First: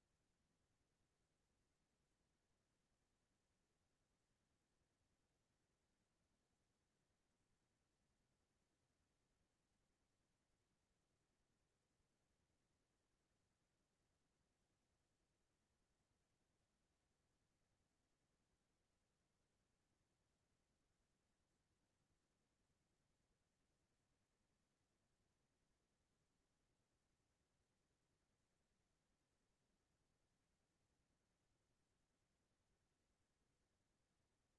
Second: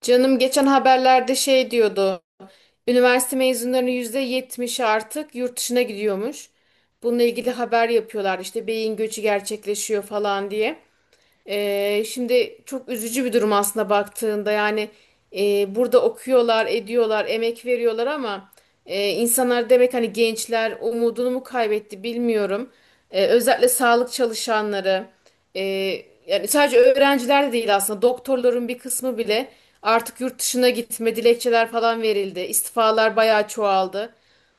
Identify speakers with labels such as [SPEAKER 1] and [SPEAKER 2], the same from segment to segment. [SPEAKER 1] Canım geçen haberlerde şey diyordu. Üniversite mezunlarının %70'i artık yurt dışına gidiyormuş. Bununla ilgili haber yapıyorlar işte beyin göçü gerçekleşiyor falan diye. Şimdi çok üzücü bir durum aslında baktığında, yani burada okuyorlar, ediyorlar, emek veriyorlar ama insanlar demek hani gençler umudunu mu kaybetti bilmiyorum. Özellikle sağlık çalışanları. Ee, Yani sadece öğrenciler de değil, aslında doktorların bir kısmı bile artık yurt dışına gitme dilekçeler falan verildi. İstifalar bayağı çoğaldı.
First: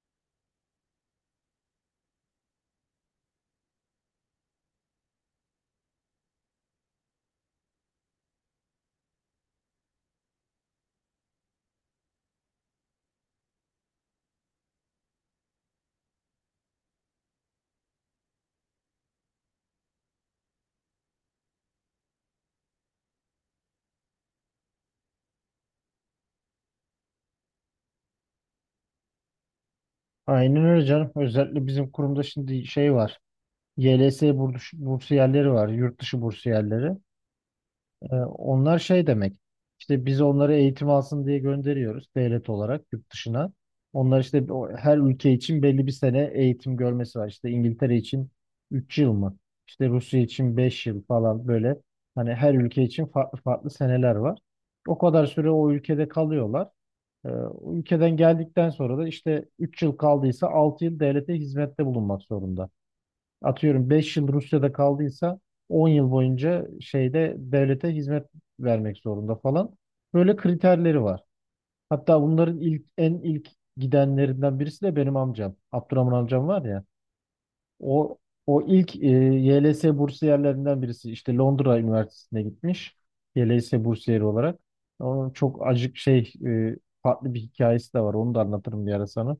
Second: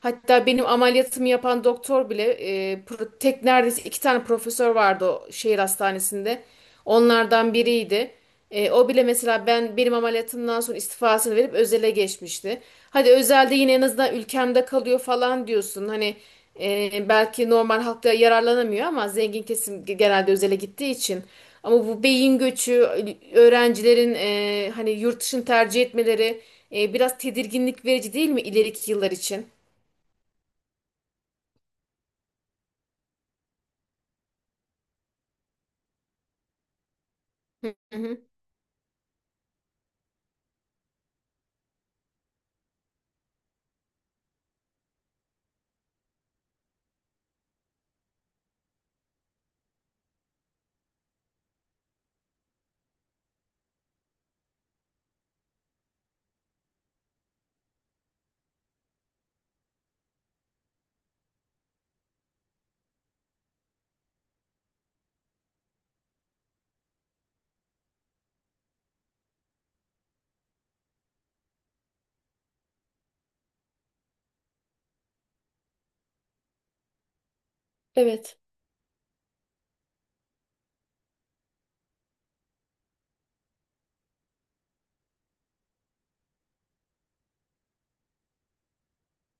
[SPEAKER 1] Hatta benim ameliyatımı yapan doktor bile tek, neredeyse iki tane profesör vardı o şehir hastanesinde. Onlardan biriydi. O bile mesela benim ameliyatımdan sonra istifasını verip özele geçmişti. Hadi özelde yine en azından ülkemde kalıyor falan diyorsun. Hani belki normal halkta yararlanamıyor ama zengin kesim genelde özele gittiği için. Ama bu beyin göçü, öğrencilerin hani yurt dışını tercih etmeleri biraz tedirginlik verici değil mi ileriki yıllar için?
[SPEAKER 2] Aynen öyle canım. Özellikle bizim kurumda şimdi şey var. YLS bursiyerleri var. Yurt dışı bursiyerleri.
[SPEAKER 1] Hı
[SPEAKER 2] Ee,
[SPEAKER 1] hı.
[SPEAKER 2] onlar şey demek. İşte biz onları eğitim alsın diye gönderiyoruz devlet olarak yurt dışına. Onlar işte her ülke için belli bir sene eğitim görmesi var. İşte İngiltere için 3 yıl mı? İşte Rusya için 5 yıl falan böyle. Hani her ülke için farklı farklı seneler var. O kadar süre o ülkede kalıyorlar. Ee, ülkeden geldikten sonra da işte 3 yıl kaldıysa 6 yıl devlete hizmette bulunmak zorunda. Atıyorum 5 yıl Rusya'da kaldıysa 10 yıl boyunca şeyde devlete hizmet vermek zorunda falan. Böyle kriterleri var. Hatta bunların ilk gidenlerinden birisi de benim amcam. Abdurrahman amcam var ya. O
[SPEAKER 1] Evet.
[SPEAKER 2] o ilk YLS bursiyerlerinden birisi işte Londra Üniversitesi'ne gitmiş. YLS bursiyeri olarak. Onun çok acık şey farklı bir hikayesi de var. Onu da anlatırım bir ara sana.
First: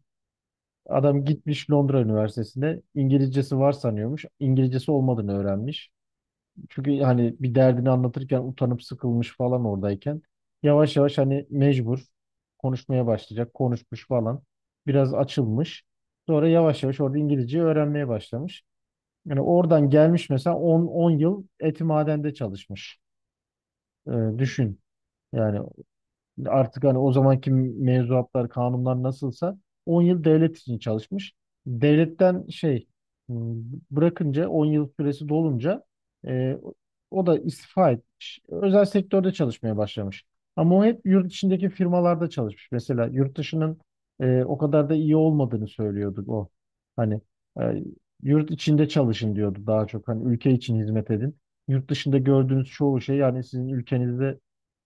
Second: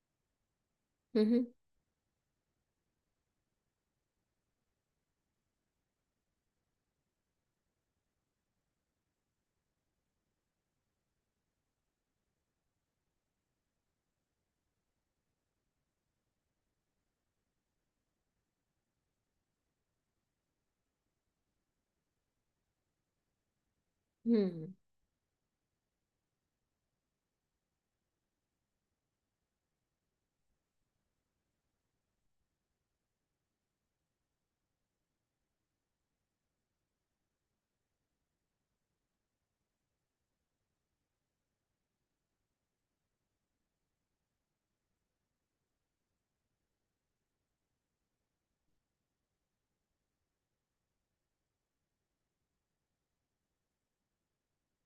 [SPEAKER 1] Hı
[SPEAKER 2] Adam
[SPEAKER 1] hı.
[SPEAKER 2] gitmiş Londra Üniversitesi'ne. İngilizcesi var sanıyormuş. İngilizcesi olmadığını öğrenmiş. Çünkü hani bir derdini anlatırken utanıp sıkılmış falan oradayken. Yavaş yavaş hani mecbur konuşmaya başlayacak. Konuşmuş falan. Biraz açılmış. Sonra yavaş yavaş orada İngilizceyi öğrenmeye başlamış. Yani oradan gelmiş mesela 10 yıl etimadende çalışmış. Ee,
[SPEAKER 1] Hı.
[SPEAKER 2] düşün. Yani artık hani o zamanki mevzuatlar, kanunlar nasılsa 10 yıl devlet için çalışmış. Devletten şey hmm, bırakınca 10 yıl süresi dolunca e, o da istifa etmiş. Özel sektörde çalışmaya başlamış. Ama o hep yurt içindeki firmalarda çalışmış. Mesela yurt dışının o kadar da iyi olmadığını söylüyordu o. Hani e, yurt içinde çalışın diyordu daha çok. Hani ülke için hizmet edin. Yurt dışında gördüğünüz çoğu şey yani sizin ülkenizde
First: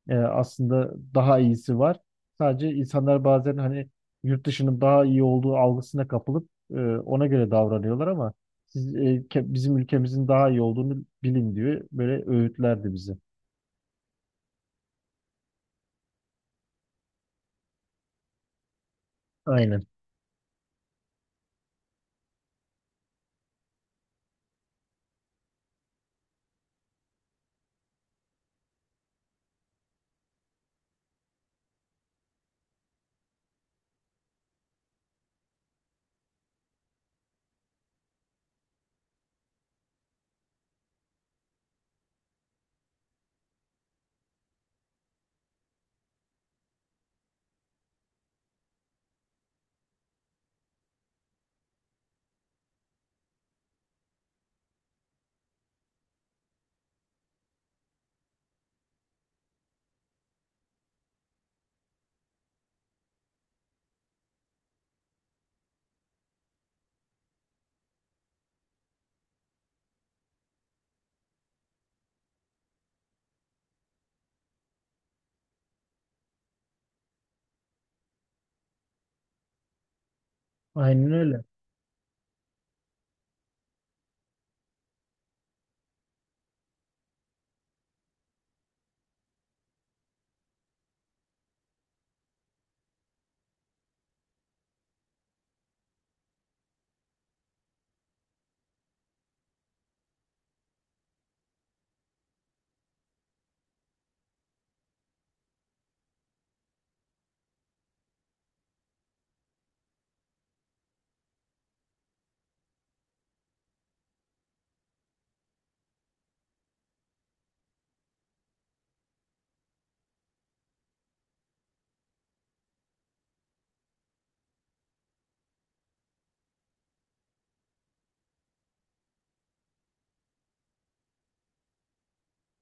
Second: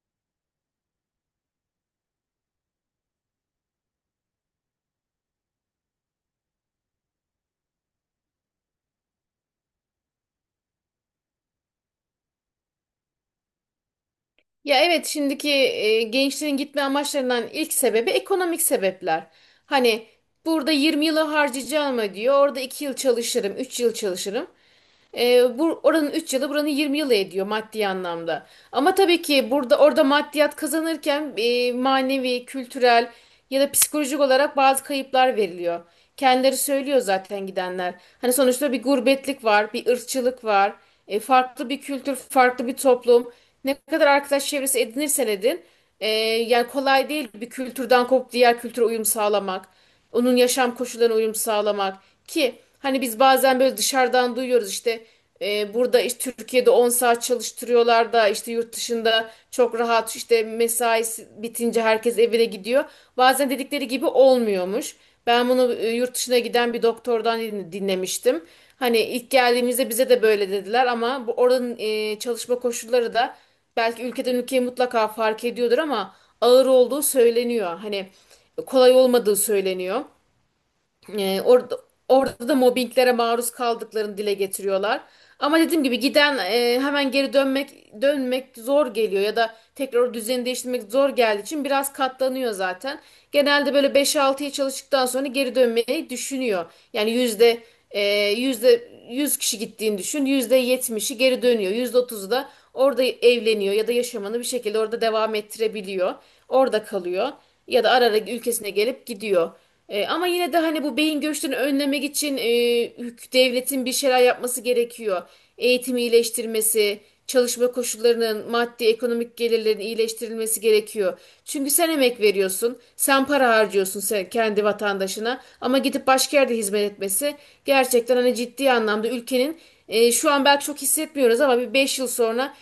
[SPEAKER 2] aslında daha iyisi var. Sadece insanlar bazen hani yurt dışının daha iyi olduğu algısına kapılıp ona göre davranıyorlar ama siz bizim ülkemizin daha iyi olduğunu bilin diyor. Böyle öğütlerdi bize.
[SPEAKER 1] Ya evet, şimdiki gençlerin gitme amaçlarından ilk sebebi ekonomik sebepler.
[SPEAKER 2] Aynen.
[SPEAKER 1] Hani burada 20 yıl yılı harcayacağım diyor. Orada 2 yıl çalışırım, 3 yıl çalışırım. Bu oranın 3 yıl yılı buranın 20 yılı ediyor maddi anlamda. Ama tabii ki burada orada maddiyat kazanırken manevi, kültürel ya da psikolojik olarak bazı kayıplar veriliyor. Kendileri söylüyor zaten gidenler. Hani sonuçta bir gurbetlik var, bir ırkçılık var, farklı bir kültür, farklı bir toplum. Ne kadar arkadaş çevresi edinirsen edin, yani kolay değil bir kültürden kopup diğer kültüre uyum sağlamak. Onun yaşam koşullarına uyum sağlamak ki hani biz bazen böyle dışarıdan duyuyoruz işte burada işte Türkiye'de 10 saat çalıştırıyorlar da işte yurt dışında çok rahat işte mesaisi bitince herkes evine gidiyor. Bazen dedikleri gibi olmuyormuş. Ben bunu yurt dışına giden bir doktordan dinlemiştim. Hani ilk geldiğimizde bize de böyle dediler ama bu oranın çalışma koşulları da belki ülkeden ülkeye mutlaka fark ediyordur ama ağır olduğu söyleniyor. Hani kolay olmadığı söyleniyor.
[SPEAKER 2] Aynen
[SPEAKER 1] E,
[SPEAKER 2] öyle.
[SPEAKER 1] orada, Orada da mobbinglere maruz kaldıklarını dile getiriyorlar. Ama dediğim gibi giden hemen geri dönmek zor geliyor ya da tekrar o düzeni değiştirmek zor geldiği için biraz katlanıyor zaten. Genelde böyle beş altıya çalıştıktan sonra geri dönmeyi düşünüyor. Yani e, yüzde 100 kişi gittiğini düşün. Yüzde yetmişi geri dönüyor. Yüzde 30'u da orada evleniyor ya da yaşamını bir şekilde orada devam ettirebiliyor. Orada kalıyor ya da ara ara ülkesine gelip gidiyor. Ama yine de hani bu beyin göçlerini önlemek için devletin bir şeyler yapması gerekiyor. Eğitimi iyileştirmesi, çalışma koşullarının, maddi ekonomik gelirlerin iyileştirilmesi gerekiyor. Çünkü sen emek veriyorsun, sen para harcıyorsun, sen kendi vatandaşına ama gidip başka yerde hizmet etmesi gerçekten hani ciddi anlamda ülkenin şu an belki çok hissetmiyoruz ama bir 5 yıl sonra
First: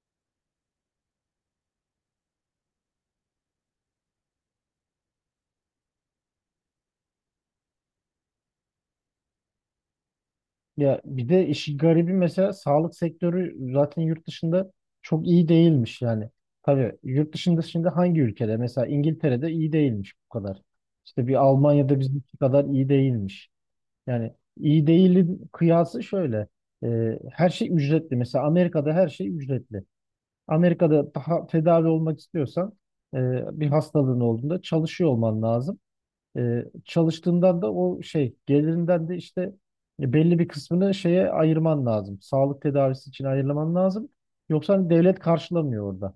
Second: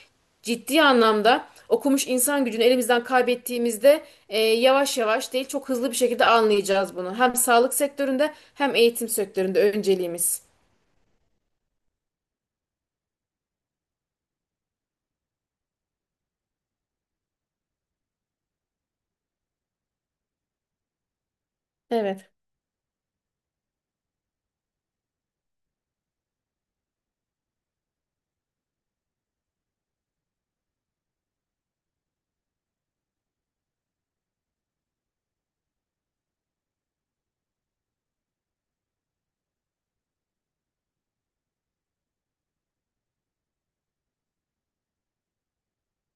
[SPEAKER 1] ciddi anlamda okumuş insan gücünü elimizden kaybettiğimizde yavaş yavaş değil çok hızlı bir şekilde anlayacağız bunu. Hem sağlık sektöründe hem eğitim sektöründe önceliğimiz.
[SPEAKER 2] Ya bir de işi garibi mesela sağlık sektörü zaten yurt dışında çok iyi değilmiş yani. Tabii yurt dışında şimdi hangi ülkede? Mesela İngiltere'de iyi değilmiş bu kadar. İşte bir Almanya'da
[SPEAKER 1] Evet.
[SPEAKER 2] bizimki kadar iyi değilmiş. Yani iyi değilin kıyası şöyle. Her şey ücretli. Mesela Amerika'da her şey ücretli. Amerika'da daha tedavi olmak istiyorsan e, bir hastalığın olduğunda çalışıyor olman lazım. Çalıştığından da o şey gelirinden de işte belli bir kısmını şeye ayırman lazım. Sağlık tedavisi için ayırman lazım. Yoksa hani devlet karşılamıyor orada.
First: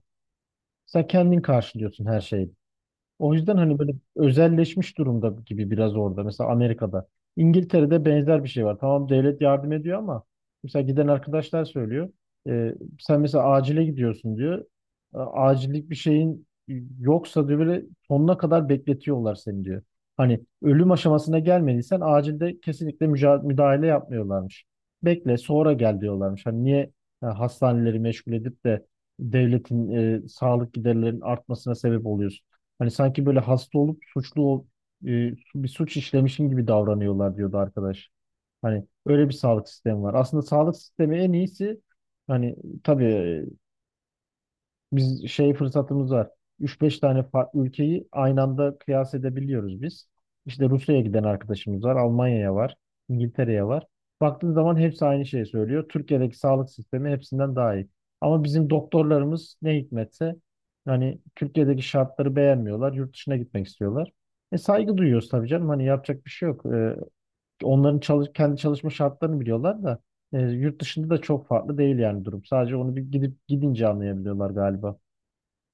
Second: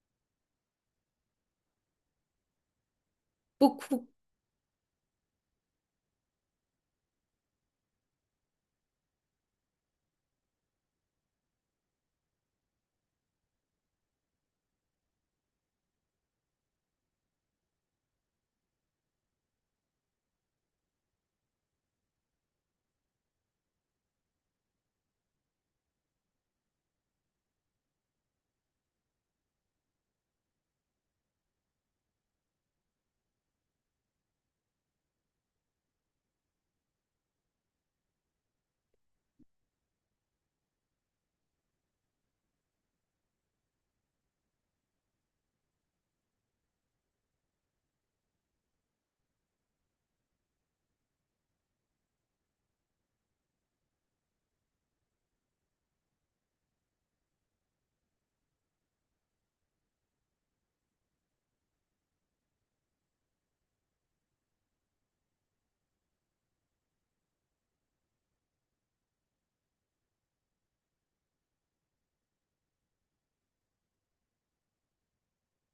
[SPEAKER 2] Sen kendin karşılıyorsun her şeyi. O yüzden hani
[SPEAKER 1] Bu,
[SPEAKER 2] böyle
[SPEAKER 1] bu
[SPEAKER 2] özelleşmiş durumda gibi biraz orada. Mesela Amerika'da. İngiltere'de benzer bir şey var. Tamam devlet yardım ediyor ama mesela giden arkadaşlar söylüyor. E, sen mesela acile gidiyorsun diyor. Acillik bir şeyin yoksa diyor böyle sonuna kadar bekletiyorlar seni diyor. Hani ölüm aşamasına gelmediysen acilde kesinlikle müdahale yapmıyorlarmış. Bekle sonra gel diyorlarmış. Hani niye hastaneleri meşgul edip de devletin sağlık giderlerinin artmasına sebep oluyorsun? Hani sanki böyle hasta olup suçlu e, bir suç işlemişim gibi davranıyorlar diyordu arkadaş. Hani öyle bir sağlık sistemi var. Aslında sağlık sistemi en iyisi hani tabii biz şey fırsatımız var. Üç beş tane farklı ülkeyi aynı anda kıyas edebiliyoruz biz. İşte Rusya'ya giden arkadaşımız var, Almanya'ya var, İngiltere'ye var. Baktığın zaman hepsi aynı şeyi söylüyor. Türkiye'deki sağlık sistemi hepsinden daha iyi. Ama bizim doktorlarımız ne hikmetse hani Türkiye'deki şartları beğenmiyorlar, yurt dışına gitmek istiyorlar. Saygı duyuyoruz tabii canım. Hani yapacak bir şey yok. Onların kendi çalışma şartlarını biliyorlar da yurt dışında da çok farklı değil yani durum. Sadece onu bir gidip gidince anlayabiliyorlar galiba.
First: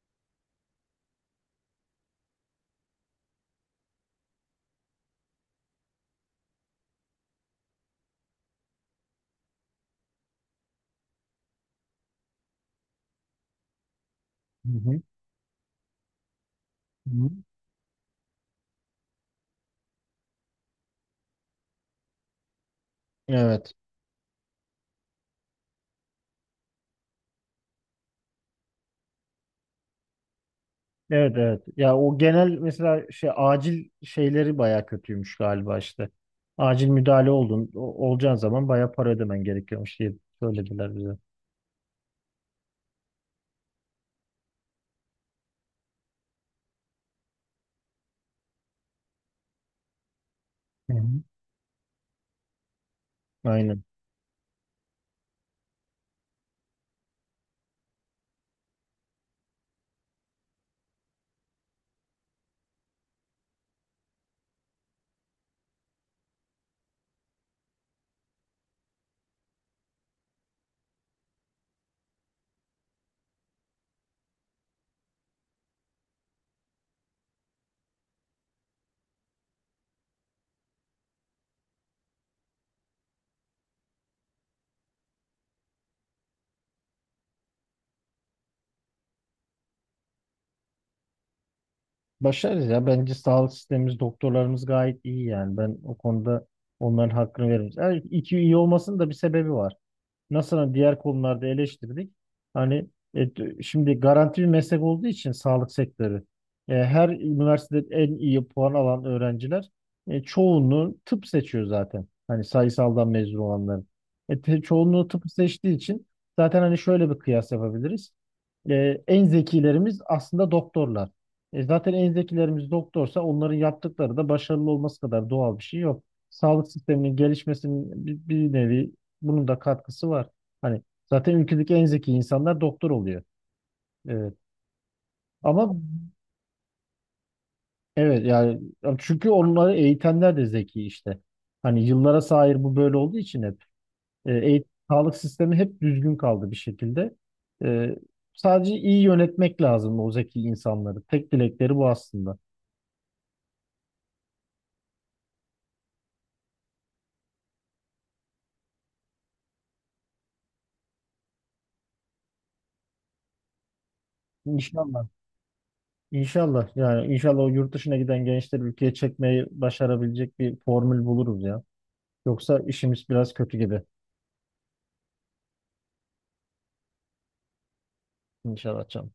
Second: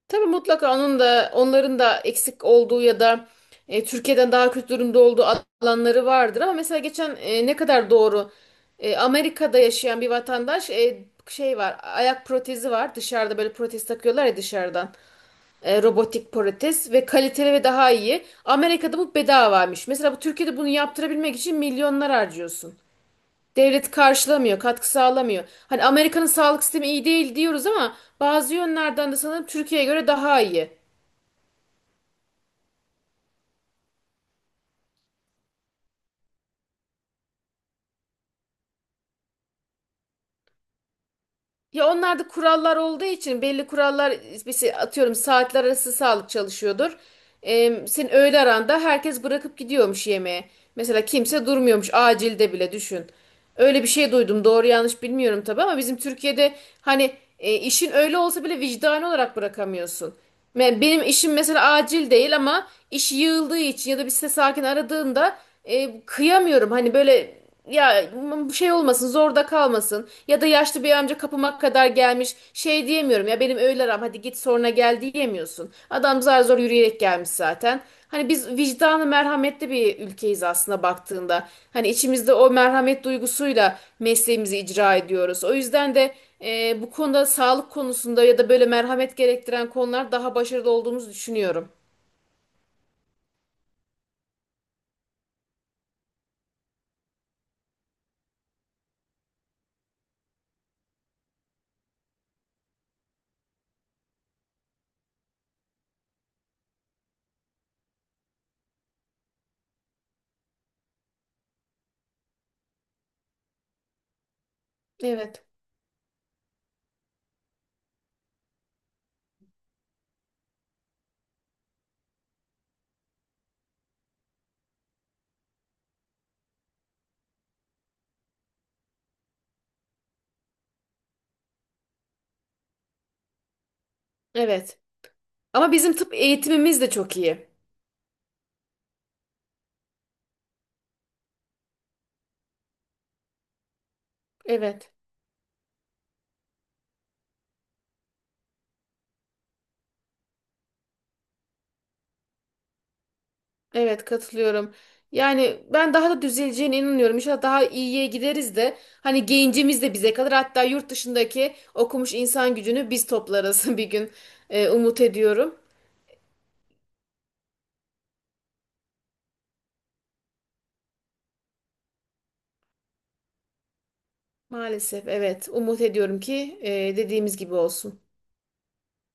[SPEAKER 1] tabii mutlaka onun da onların da eksik olduğu ya da Türkiye'den daha kötü durumda olduğu alanları vardır ama mesela geçen ne kadar doğru Amerika'da yaşayan bir vatandaş, şey var, ayak protezi var dışarıda, böyle protez takıyorlar ya
[SPEAKER 2] Hı
[SPEAKER 1] dışarıdan.
[SPEAKER 2] hı,
[SPEAKER 1] Robotik protez ve
[SPEAKER 2] hı hı.
[SPEAKER 1] kaliteli ve daha iyi. Amerika'da bu bedavaymış. Mesela bu Türkiye'de bunu yaptırabilmek için milyonlar harcıyorsun.
[SPEAKER 2] Evet.
[SPEAKER 1] Devlet karşılamıyor, katkı sağlamıyor. Hani Amerika'nın sağlık sistemi iyi değil diyoruz ama bazı yönlerden de sanırım Türkiye'ye göre daha iyi.
[SPEAKER 2] Evet, evet. Ya o genel mesela şey acil şeyleri baya kötüymüş galiba işte. Acil müdahale oldun olacağın zaman baya para ödemen gerekiyormuş diye söylediler bize.
[SPEAKER 1] Ya onlarda kurallar olduğu için, belli kurallar mesela, atıyorum saatler arası sağlık çalışıyordur. Senin öğle aranda herkes bırakıp gidiyormuş yemeğe.
[SPEAKER 2] Hı
[SPEAKER 1] Mesela
[SPEAKER 2] hı.
[SPEAKER 1] kimse durmuyormuş acilde bile, düşün.
[SPEAKER 2] Aynen.
[SPEAKER 1] Öyle bir şey duydum, doğru yanlış bilmiyorum tabii, ama bizim Türkiye'de hani işin öyle olsa bile vicdani olarak bırakamıyorsun. Benim işim mesela acil değil ama iş yığıldığı için ya da bir ses sakin aradığında kıyamıyorum. Hani böyle ya bu şey olmasın, zorda kalmasın ya da yaşlı bir amca kapıma kadar gelmiş, şey diyemiyorum ya, benim öğle aram hadi git sonra gel diyemiyorsun. Adam zar zor yürüyerek gelmiş zaten. Hani biz vicdanı merhametli bir ülkeyiz aslında baktığında. Hani içimizde o merhamet duygusuyla mesleğimizi icra ediyoruz. O yüzden de bu konuda, sağlık konusunda ya da böyle merhamet gerektiren konular daha başarılı olduğumuzu düşünüyorum.
[SPEAKER 2] Başarız ya. Bence sağlık sistemimiz, doktorlarımız gayet iyi yani. Ben o konuda onların hakkını veririm. Yani iki iyi olmasının da bir sebebi var. Nasıl hani diğer konularda eleştirdik. Hani şimdi garanti bir meslek olduğu için sağlık sektörü her üniversitede en iyi puan alan öğrenciler çoğunluğu tıp seçiyor zaten. Hani sayısaldan mezun olanların. Çoğunluğu tıp
[SPEAKER 1] Evet.
[SPEAKER 2] seçtiği için zaten hani şöyle bir kıyas yapabiliriz. E, en zekilerimiz aslında doktorlar. Zaten en zekilerimiz doktorsa onların yaptıkları da başarılı olması kadar doğal bir şey yok. Sağlık sisteminin gelişmesinin bir nevi bunun da katkısı var. Hani zaten ülkedeki en zeki insanlar doktor oluyor. Evet.
[SPEAKER 1] Evet.
[SPEAKER 2] Ama
[SPEAKER 1] Ama bizim tıp eğitimimiz de çok iyi.
[SPEAKER 2] evet yani çünkü onları eğitenler de zeki işte. Hani yıllara sahir bu böyle olduğu için hep
[SPEAKER 1] Evet.
[SPEAKER 2] sağlık sistemi hep düzgün kaldı bir şekilde. E, sadece iyi yönetmek lazım o zeki insanları. Tek dilekleri bu aslında.
[SPEAKER 1] Evet, katılıyorum. Yani ben daha da düzeleceğine inanıyorum. İnşallah daha iyiye gideriz de hani gencimiz de bize kalır. Hatta yurt dışındaki okumuş insan gücünü biz toplarız bir gün. Umut
[SPEAKER 2] İnşallah.
[SPEAKER 1] ediyorum.
[SPEAKER 2] İnşallah yani inşallah o yurt dışına giden gençleri ülkeye çekmeyi başarabilecek bir formül buluruz ya. Yoksa işimiz biraz kötü gibi.
[SPEAKER 1] Maalesef evet, umut ediyorum ki dediğimiz gibi olsun.
[SPEAKER 2] İnşallah canım.